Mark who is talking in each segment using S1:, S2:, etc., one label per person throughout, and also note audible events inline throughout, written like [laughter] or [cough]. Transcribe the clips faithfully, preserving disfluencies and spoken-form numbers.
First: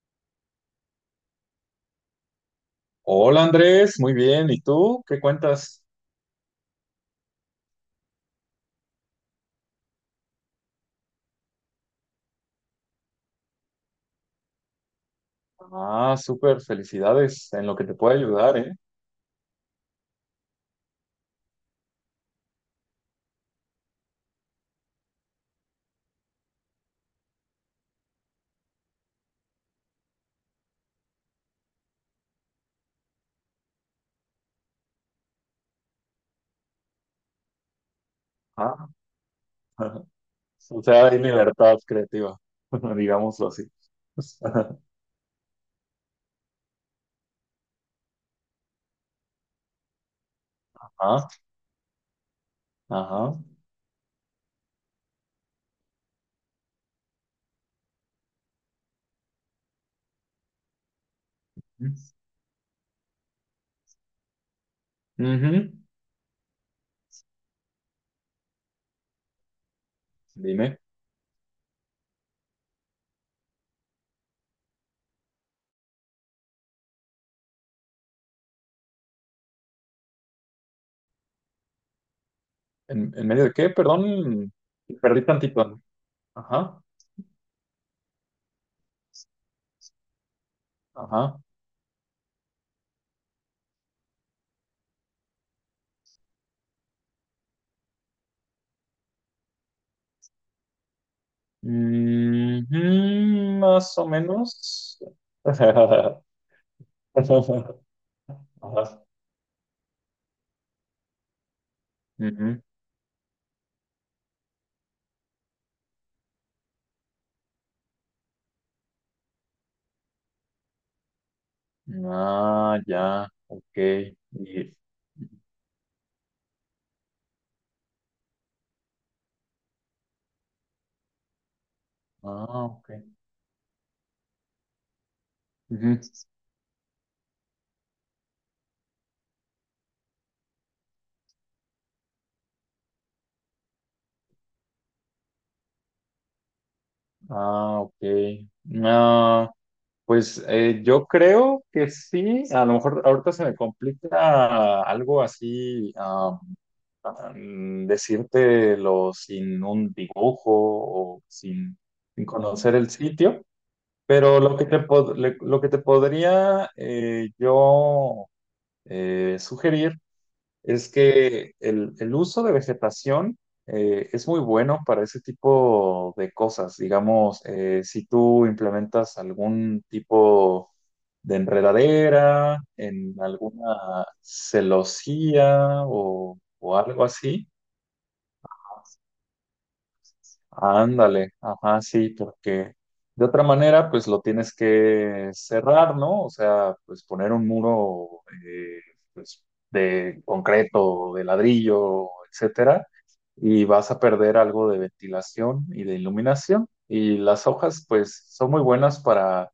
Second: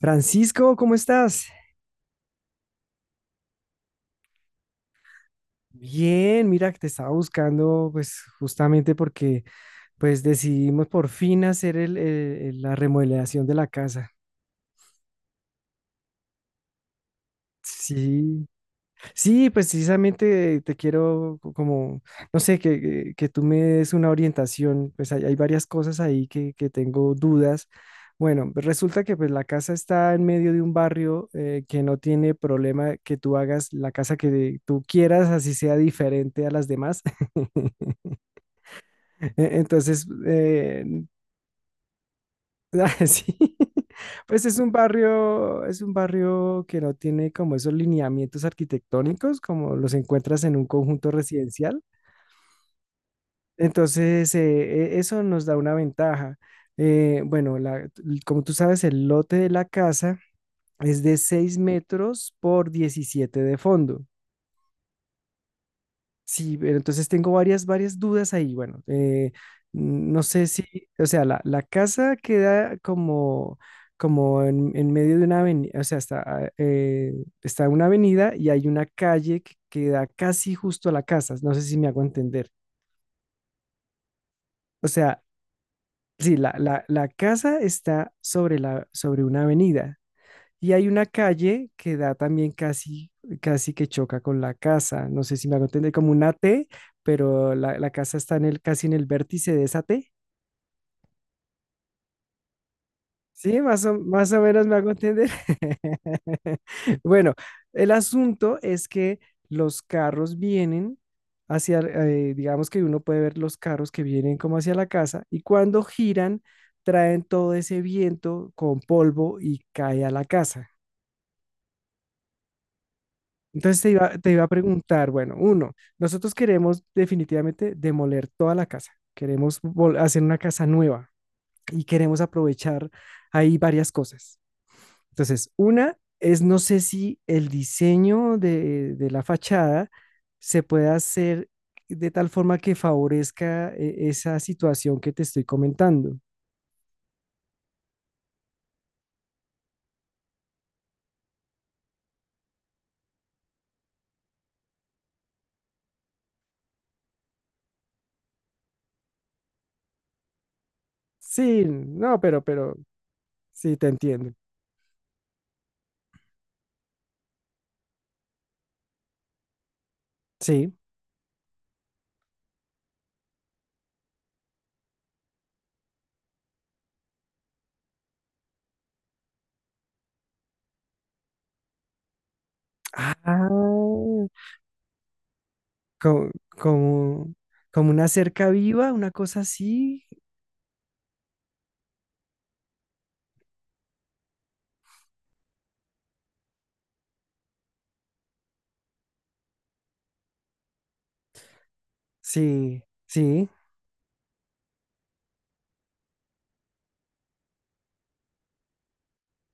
S1: Francisco, ¿cómo estás?
S2: Hola Andrés, muy bien. ¿Y tú qué cuentas?
S1: Bien, mira, que te estaba buscando, pues justamente porque pues decidimos por fin hacer el, eh, la remodelación de la casa.
S2: Ah, súper, felicidades. En lo que te puede
S1: Sí,
S2: ayudar, ¿eh?
S1: sí, pues precisamente te quiero co- como, no sé, que, que- que tú me des una orientación, pues hay, hay varias cosas ahí que, que tengo dudas. Bueno, pues, resulta que pues la casa está en medio de un barrio eh, que no tiene problema que tú hagas la casa que tú quieras, así sea diferente a las demás. [laughs]
S2: Ah,
S1: E-
S2: [laughs]
S1: Entonces,
S2: o
S1: eh,
S2: sea, hay libertad creativa, [laughs]
S1: [laughs] sí,
S2: digámoslo así.
S1: pues es un
S2: [laughs]
S1: barrio, es un barrio que no tiene como esos lineamientos arquitectónicos como los encuentras en un conjunto
S2: Ah,
S1: residencial.
S2: ajá.
S1: Entonces, eh, e- eso nos da una ventaja. Eh, bueno, la- como tú sabes, el lote de la casa es de seis metros por diecisiete de fondo.
S2: Ujú.
S1: Sí, pero entonces tengo varias, varias dudas ahí. Bueno, eh, no sé si,
S2: Dime,
S1: o sea, la, la casa queda como, como en, en medio de una avenida, o sea, está, ah, eh, está una avenida y hay una calle que queda casi justo a la casa. No sé si me hago entender.
S2: ¿en, en medio de qué? Perdón,
S1: O sea,
S2: perdí tantito.
S1: sí, la,
S2: Ajá,
S1: la, la casa está sobre la, sobre una avenida. Y hay una
S2: ajá.
S1: calle que da también casi, casi que choca con la casa. No sé si me hago entender, como una T, pero la, la casa está en el, casi en el vértice de esa T.
S2: Ujú,
S1: Sí, más
S2: más
S1: o,
S2: o
S1: más o menos me hago
S2: menos. [laughs]
S1: entender.
S2: Ajá.
S1: [laughs] Bueno, el asunto es que los carros vienen hacia, eh,
S2: Ujú.
S1: digamos que uno puede ver los carros que vienen como hacia la casa y cuando giran traen todo ese viento con polvo y cae a la casa.
S2: Ah, ya, ok.
S1: Entonces te iba, te iba a
S2: Y-
S1: preguntar, bueno, uno, nosotros queremos definitivamente demoler toda la casa, queremos vol- hacer una casa nueva y queremos
S2: Ah,
S1: aprovechar
S2: ok.
S1: ahí varias cosas. Entonces, una
S2: Ujú.
S1: es, no sé si el diseño de, de la fachada se puede hacer de tal forma que favorezca eh, esa situación que te estoy comentando.
S2: Ah, ok. No, pues eh, yo creo que sí. A lo mejor ahorita se me complica algo así, ah, ah, mm, decírtelo sin un dibujo o
S1: Sí,
S2: sin,
S1: no,
S2: sin
S1: pero, pero,
S2: conocer el sitio,
S1: sí, te entiendo.
S2: pero lo que te, pod- le- lo que te podría eh, yo eh, sugerir
S1: Sí.
S2: es que el, el uso de vegetación eh, es muy bueno para ese tipo de cosas. Digamos, eh, si tú implementas algún tipo de enredadera en
S1: Ah,
S2: alguna celosía
S1: como,
S2: o, o algo
S1: como,
S2: así.
S1: como una cerca viva, una cosa así.
S2: Ándale, ajá, sí, porque de otra manera, pues lo tienes que cerrar, ¿no? O sea, pues poner un muro, eh, pues, de concreto, de ladrillo,
S1: Sí,
S2: etcétera,
S1: sí,
S2: y vas a perder algo de ventilación y de iluminación. Y las hojas, pues, son muy buenas para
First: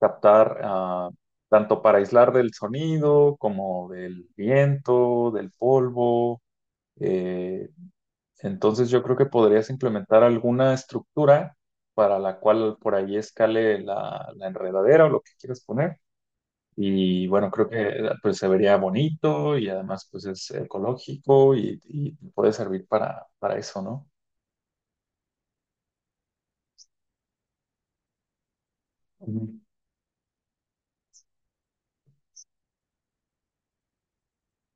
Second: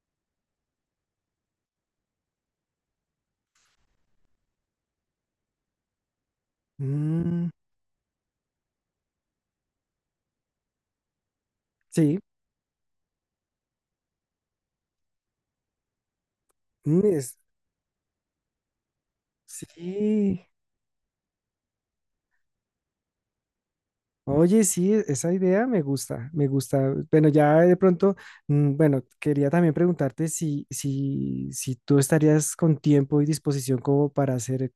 S2: captar, ah, tanto para aislar del sonido como del viento, del polvo,
S1: mm,
S2: eh, entonces yo creo que podrías implementar alguna estructura
S1: sí,
S2: para la cual por ahí escale la, la enredadera o lo que quieras poner.
S1: mm,
S2: Y
S1: es-
S2: bueno, creo que pues, se vería bonito y además pues
S1: sí.
S2: es ecológico y, y puede servir para, para eso, ¿no?
S1: Oye, sí, e- esa idea me gusta, me gusta. Bueno, ya de pronto, mm, bueno, quería
S2: Ujú.
S1: también preguntarte si, si, si tú estarías con tiempo y disposición como para hacer,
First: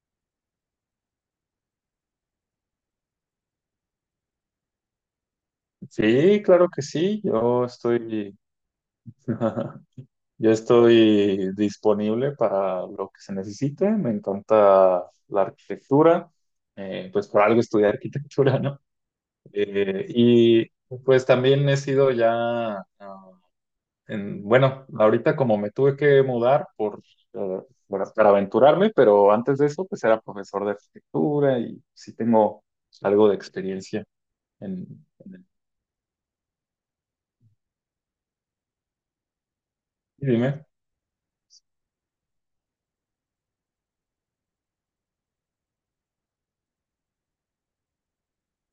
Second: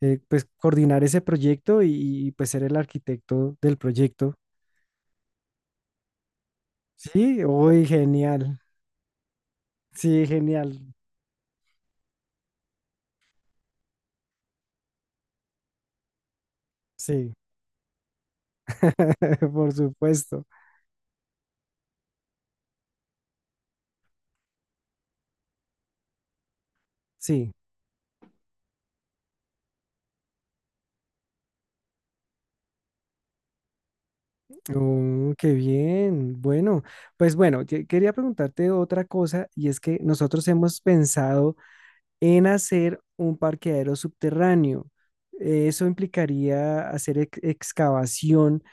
S1: eh, pues coordinar ese proyecto y, y, pues ser el arquitecto del proyecto.
S2: Sí, claro que sí.
S1: Sí,
S2: Yo
S1: uy,
S2: estoy,
S1: genial.
S2: [laughs]
S1: Sí,
S2: yo
S1: genial.
S2: estoy disponible para lo que se necesite. Me encanta la arquitectura. Eh, pues
S1: Sí.
S2: por algo estudié arquitectura, no.
S1: [laughs] Por
S2: Eh,
S1: supuesto.
S2: y pues también he sido ya, ah, en- bueno, ahorita como me tuve que mudar por,
S1: Sí.
S2: eh, para, para aventurarme, pero antes de eso pues era profesor de arquitectura y sí tengo algo de experiencia en...
S1: Oh, qué bien. Bueno, pues bueno, que- quería preguntarte otra cosa y es que
S2: Y
S1: nosotros
S2: dime.
S1: hemos pensado en hacer un parqueadero subterráneo. Eso implicaría hacer ex- excavación.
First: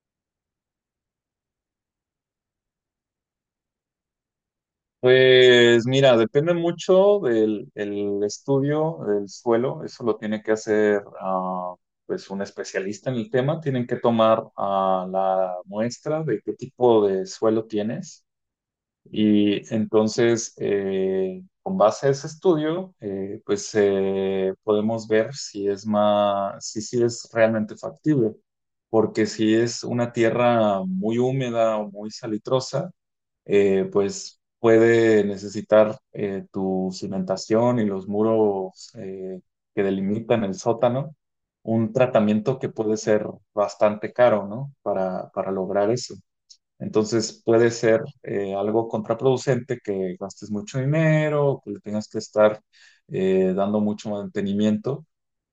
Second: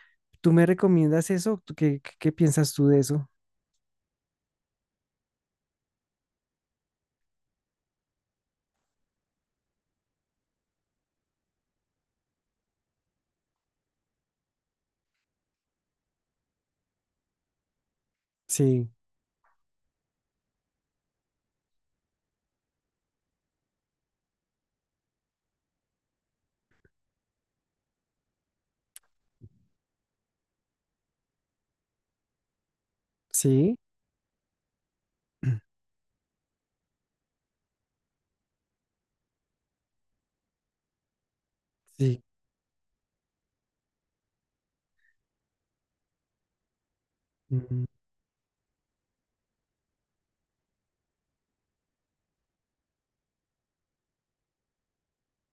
S1: ¿Tú me recomiendas eso? ¿Tú ¿Qué, qué, qué piensas tú de eso?
S2: Pues mira, depende mucho del el estudio del suelo. Eso lo tiene que hacer, ah, pues, un especialista en el tema. Tienen que tomar, ah, la muestra de qué tipo de suelo tienes.
S1: Sí,
S2: Y entonces, eh, con base a ese estudio, eh, pues eh, podemos ver si es más, si, sí es realmente factible, porque si es una tierra muy húmeda o muy salitrosa,
S1: sí,
S2: eh, pues puede
S1: [clears throat]
S2: necesitar eh, tu cimentación y los muros eh, que delimitan el sótano, un
S1: sí.
S2: tratamiento que puede ser bastante caro, ¿no? Para, para lograr eso. Entonces puede
S1: Mm,
S2: ser, eh, algo contraproducente que gastes mucho dinero, que le tengas que estar, eh, dando mucho mantenimiento,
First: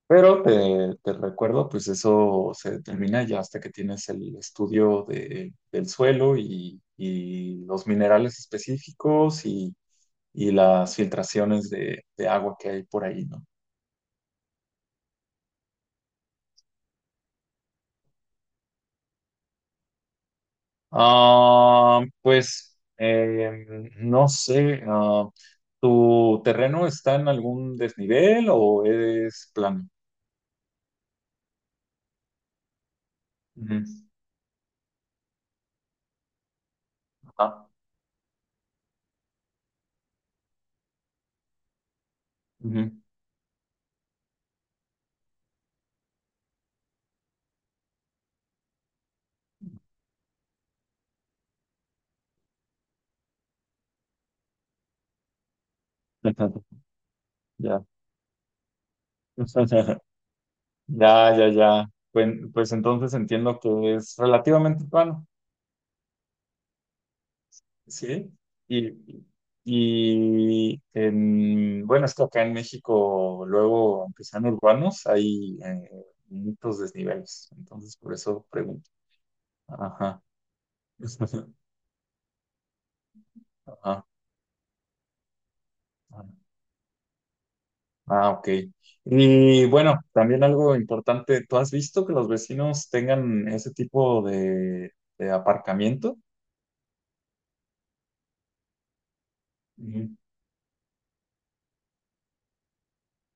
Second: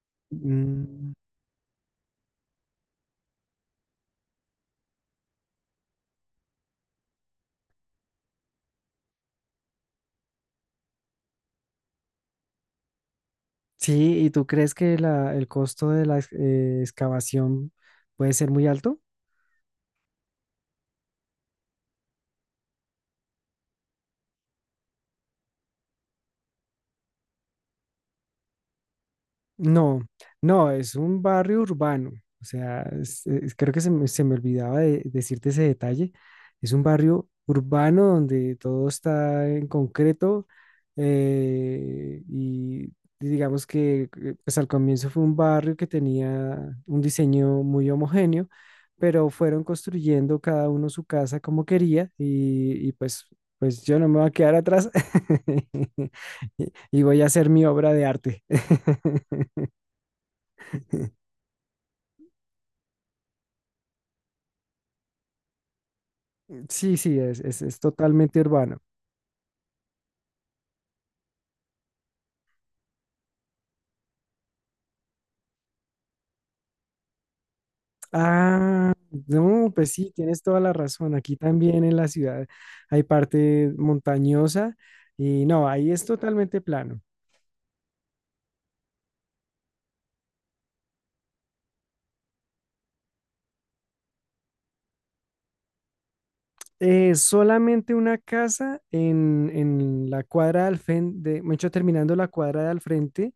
S2: pero te,
S1: mm.
S2: te recuerdo, pues eso se determina ya hasta que tienes el estudio de- del suelo y, y los minerales específicos y, y las filtraciones de, de agua que hay por ahí, ¿no?
S1: Sí, ¿y tú crees que la- el costo de la ex- eh, excavación puede ser muy alto?
S2: Ah, pues em, no sé, ah, ¿tu terreno está en algún desnivel o es plano?
S1: No, no, es un barrio urbano. O sea, es- es- creo que se
S2: Ujú.
S1: me, se me olvidaba de decirte ese detalle. Es un barrio
S2: Ah,
S1: urbano donde todo está en concreto eh,
S2: ujú.
S1: y digamos que eh, pues al comienzo fue un barrio que tenía un diseño muy homogéneo, pero fueron construyendo cada uno su casa como quería y, y pues, pues yo no me voy a quedar atrás [laughs] y
S2: [laughs]
S1: y voy a hacer mi
S2: Ya.
S1: obra de arte.
S2: [laughs] Ya, ya, ya. Pues, pues entonces entiendo que es relativamente plano,
S1: Sí, sí, es, es, es
S2: ¿sí?
S1: totalmente urbano.
S2: Y, y en, bueno, es que acá en México, luego, aunque sean urbanos, hay eh, muchos desniveles. Entonces, por eso pregunto.
S1: Ah, no, pues sí,
S2: Ajá.
S1: tienes toda la razón. Aquí
S2: [laughs]
S1: también en la ciudad hay parte
S2: Ah,
S1: montañosa y no, ahí es
S2: ah,
S1: totalmente plano.
S2: ah, ok. Y bueno, también algo importante, ¿tú has visto que los vecinos tengan ese tipo de, de aparcamiento?
S1: Eh, solamente una casa en, en
S2: Ujú,
S1: la cuadra al frente, de hecho, terminando la cuadra de al frente,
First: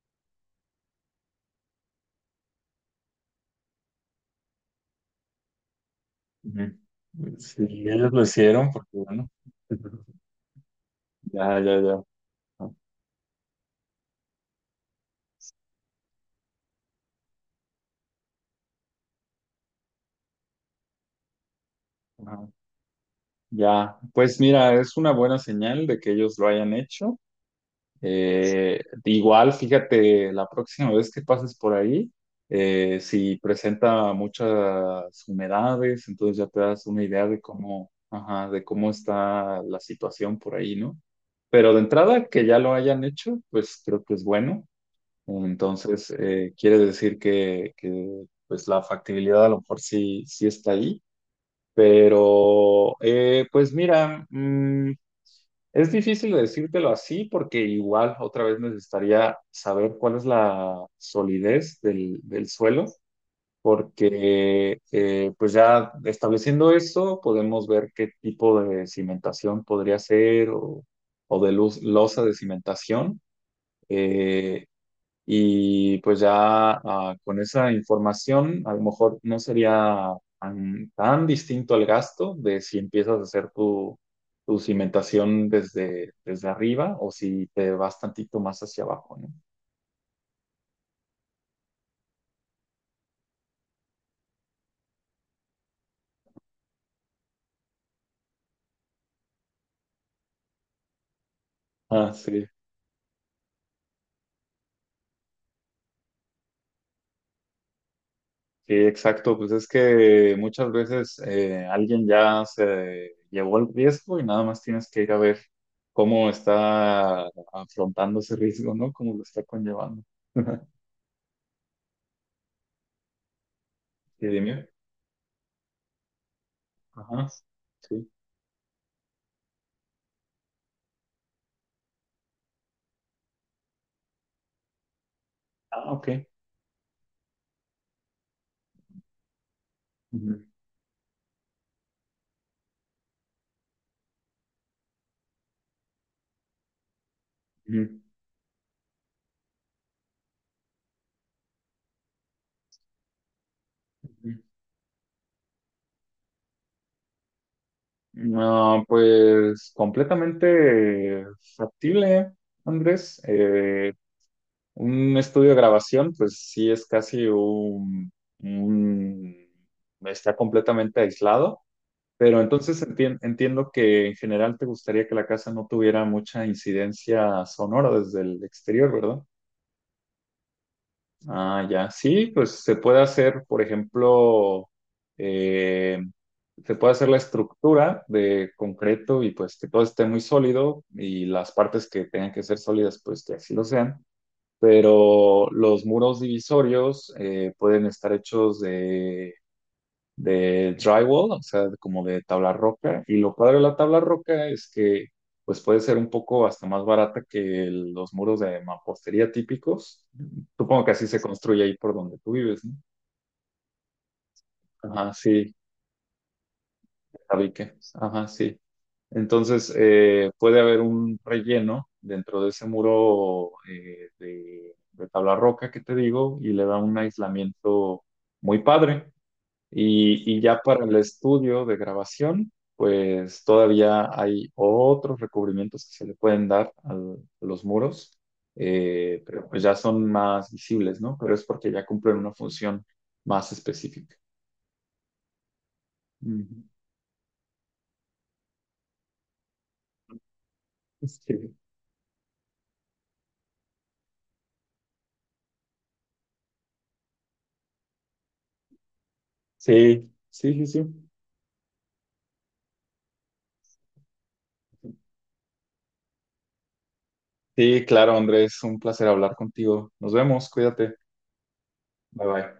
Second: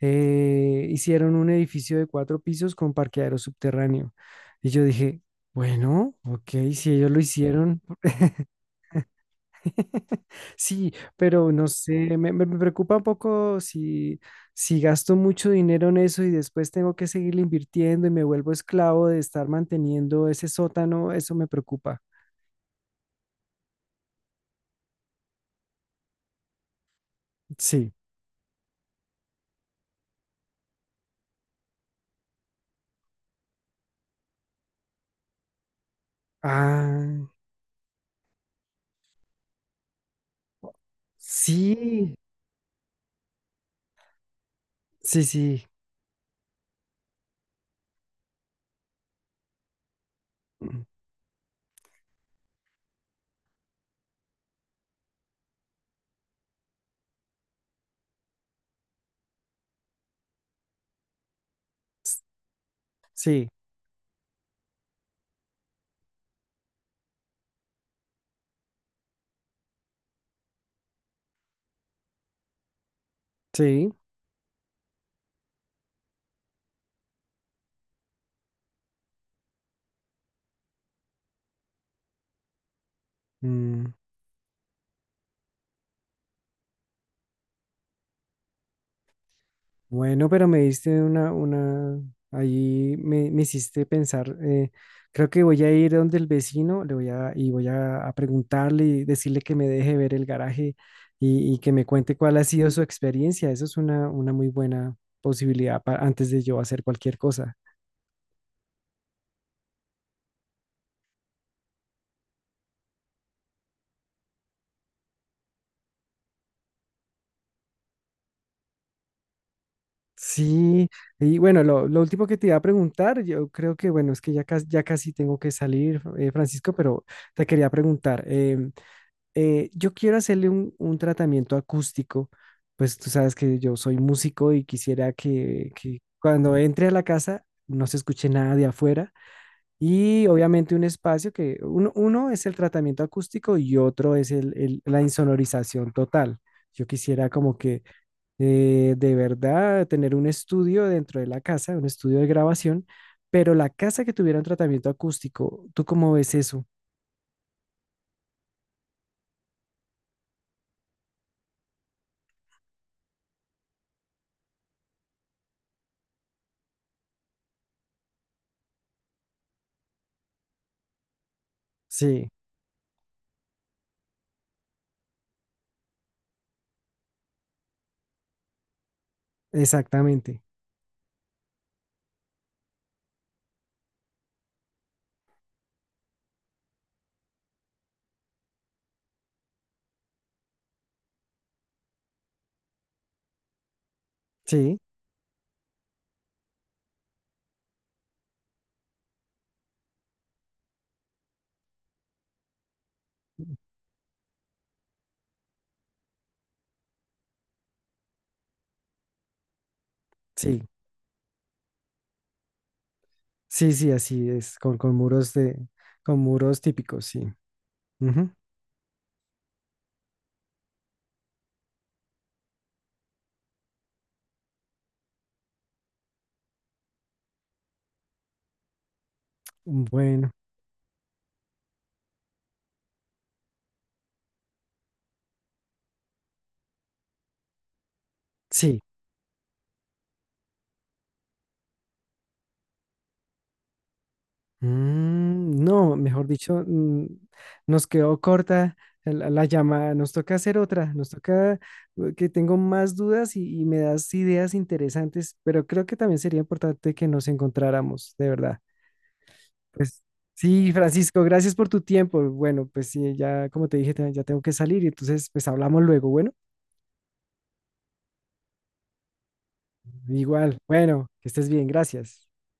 S1: eh, hicieron un edificio de cuatro pisos con parqueadero subterráneo. Y yo dije, bueno, ok,
S2: ujú.
S1: si ellos lo
S2: Sí,
S1: hicieron,
S2: ellos lo hicieron porque, bueno,
S1: [laughs] sí, pero
S2: ya,
S1: no
S2: ya, ya.
S1: sé, me, me- me preocupa un poco si, si gasto mucho dinero en eso y después tengo que seguir invirtiendo y me vuelvo esclavo de estar manteniendo ese sótano, eso me preocupa.
S2: Ajá. Ya, pues mira, es una buena señal de que ellos lo hayan hecho.
S1: Sí.
S2: Eh, Igual, fíjate, la próxima vez que pases por ahí, eh, si presenta muchas humedades, entonces ya te das una
S1: Ah,
S2: idea de cómo, ajá, de cómo está la situación por ahí, ¿no? Pero de
S1: sí,
S2: entrada, que ya lo hayan hecho, pues creo que es bueno.
S1: sí, sí.
S2: Entonces, eh, quiere decir que, que, pues la factibilidad a lo mejor sí,
S1: [clears throat]
S2: sí está
S1: Mm,
S2: ahí. Pero, eh, pues mira, mm, es difícil decírtelo así porque igual otra vez necesitaría saber cuál es la solidez del, del suelo,
S1: sí,
S2: porque eh, pues ya estableciendo eso podemos ver qué tipo de cimentación podría ser o, o de luz, losa de cimentación.
S1: sí.
S2: Eh, y pues ya ah, con esa información, a lo mejor no sería tan, tan distinto el gasto de si empiezas a hacer
S1: Mm.
S2: tu, tu cimentación desde, desde arriba o si te vas tantito más hacia abajo, ¿no?
S1: Bueno, pero me diste una, una, ahí me, me hiciste pensar, eh, creo que voy a ir donde el vecino, le voy a, y voy a, a preguntarle y decirle que me deje ver el garaje y, y que me
S2: Ah,
S1: cuente cuál ha
S2: sí,
S1: sido su experiencia. Eso es una, una muy buena posibilidad para, antes de yo hacer cualquier cosa.
S2: sí, exacto. Pues es que muchas veces, eh, alguien ya se llevó el riesgo y nada más tienes que ir a ver cómo está afrontando ese riesgo, ¿no? Cómo lo está conllevando. [laughs]
S1: Sí, y bueno, lo, lo último que te iba a preguntar, yo creo que, bueno, es
S2: Y
S1: que ya, cas-
S2: dime.
S1: ya casi tengo que salir, eh, Francisco, pero
S2: Ajá.
S1: te quería
S2: Sí.
S1: preguntar. Em, eh, yo quiero hacerle un, un tratamiento acústico, pues tú sabes que yo soy músico y quisiera que,
S2: Ah,
S1: que
S2: ok.
S1: cuando entre a la casa no se escuche nada de afuera y
S2: Ujú,
S1: obviamente un espacio que uno, uno es el tratamiento acústico y otro es el- el- la insonorización total. Yo quisiera como que
S2: ujú,
S1: eh, de verdad tener un estudio dentro de la casa, un estudio de grabación, pero la casa que tuviera
S2: ujú.
S1: un tratamiento acústico, ¿tú cómo ves eso?
S2: No, pues completamente factible, Andrés. Eh, un estudio de grabación, pues sí es casi un, un- está completamente aislado,
S1: Sí,
S2: pero entonces entien- entiendo que en general te gustaría que la casa no tuviera mucha incidencia sonora desde el exterior, ¿verdad?
S1: exactamente.
S2: Ah, ya. Sí, pues se puede hacer, por ejemplo, eh, se puede hacer la estructura de concreto y pues que todo esté muy sólido y las partes que tengan que ser sólidas, pues que así lo sean.
S1: Sí,
S2: Pero los muros divisorios, eh, pueden estar hechos de drywall, o sea, de- como de tabla roca. Y lo padre de la tabla roca es que pues puede ser un poco hasta más barata que el- los muros de mampostería típicos.
S1: sí.
S2: Supongo que así se construye ahí por donde tú vives, ¿no?
S1: Sí, sí, así es, con, con
S2: Ajá,
S1: muros
S2: sí,
S1: de, con muros típicos, sí.
S2: tabique. Ajá,
S1: Ujú.
S2: sí. Entonces, eh, puede haber un relleno dentro de ese muro, eh, de, de tabla roca que te digo y le da un aislamiento muy padre. Y,
S1: Bueno,
S2: y ya para el estudio de grabación, pues todavía hay otros recubrimientos que se le pueden dar al- a los muros,
S1: sí.
S2: eh, pero pues ya son más visibles, ¿no? Pero es porque ya cumplen una función más específica.
S1: Mm, no, mejor
S2: Ujú.
S1: dicho, mm, nos quedó corta la, la llamada. Nos toca hacer otra. Nos
S2: Sí,
S1: toca eh, que tengo más dudas y, y me das ideas interesantes, pero creo que también sería importante que nos encontráramos, de verdad. Pues
S2: sí, sí,
S1: sí,
S2: sí.
S1: Francisco, gracias por tu tiempo. Bueno, pues sí, ya como te dije, te- ya tengo que salir y
S2: Sí,
S1: entonces pues hablamos luego. Bueno,
S2: sí, claro, Andrés, un placer hablar contigo. Nos vemos,
S1: igual.
S2: cuídate.
S1: Bueno, que estés bien, gracias.
S2: Bye bye.